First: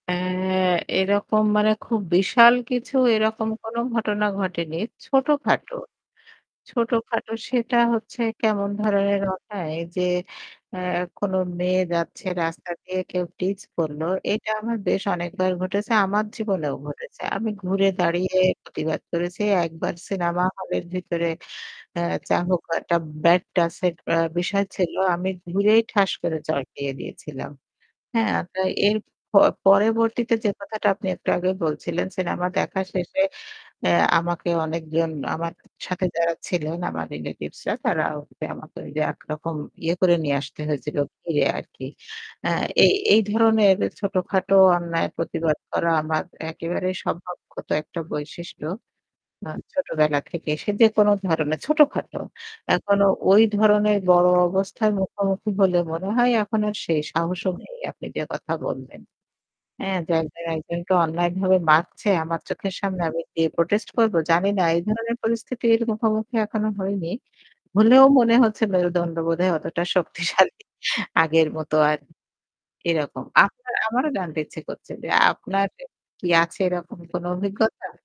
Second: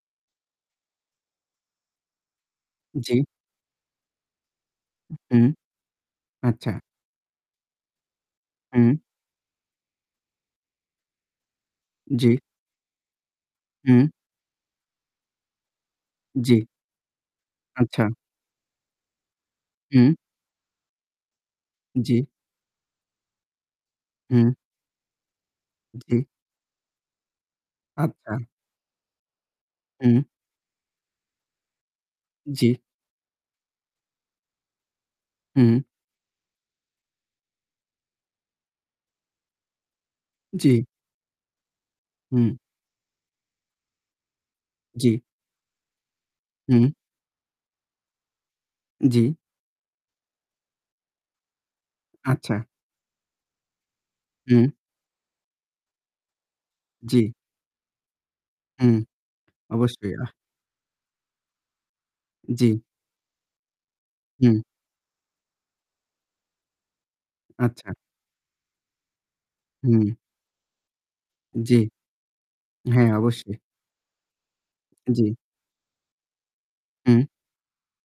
অ্যা এরকম মানে খুব বিশাল কিছু জ্বী। এরকম কোন ঘটনা ঘটেনি, উ হু। ছোটখাটো। আচ্ছা। ছোটখাটো সেটা হচ্ছে কেমন হুম। ধরনের ঘটায় যে অ্যা কোন মেয়ে যাচ্ছে জি। রাস্তা দিয়ে কেউ টিজ হুম। করলো। এটা আমার বেশ অনেকবার ঘটেছে, আমার জি। জীবনেও ঘটেছে। আমি ঘুরে আচ্ছা। দাঁড়িয়ে প্রতিবাদ করেছি। একবার হুম। সিনেমা হলের ভিতরে অ্যা জ্বী। যা হোক একটা ব্যাড টাচ এর অ্যা হুম। বিষয় ছিল। আমি ঘুরেই ঠাস জি। করে চড় দিয়ে দিয়েছিলাম, আচ্ছা। হ্যাঁ? তা এর প হুম। পরবর্তীতে যে কথাটা আপনি একটু আগেই বলছিলেন, সিনেমা জি। দেখা শেষে অ্যা আমাকে অনেকজন আমার হু। সাথে যারা ছিলেন আমার রিলেটিভসরা, তারা ওভাবে আমাকে একরকম ইয়ে করে নিয়ে আসতে জি। হয়েছিলো। ইয়ে আর কি। হুম। অ্যা এই এই ধরনের ছোটখাটো জ্বী। অন্যায়ের প্রতিবাদ করা আমার হুম। একেবারেই স্বভাবগত একটা বৈশিষ্ট্য জি। আ ছোটবেলা থেকেই। সে যেকোন ধরনের ছোটখাটো। আচ্ছা। এখনো ওই ধরনের বড় হু। অবস্থার মুখোমুখি হলে মনে হয় এখন আর সেই জি। সাহসও নেই আপনি যে কথা হুম বললেন হ্যাঁ? অবশ্যই। যে আ একজন একজনকে অন্যায় ভাবে মারছে আমার চোখের জি। সামনে আমি, দিয়ে প্রোটেস্ট করব হুম। জানিনা এই ধরনের পরিস্থিতির মুখোমুখি এখনো হইনি। আচ্ছা। হলেও মনে হচ্ছে মেরুদন্ড বোধহয় অতটা হুম। শক্তিশালী। আগের মত জি। আর হ্যাঁ, এরকম। অবশ্যই। আপনার আমারও জানতে ইচ্ছে করছে যে জ্বী। আপনার কি আছে এরকম হু। কোন অভিজ্ঞতা?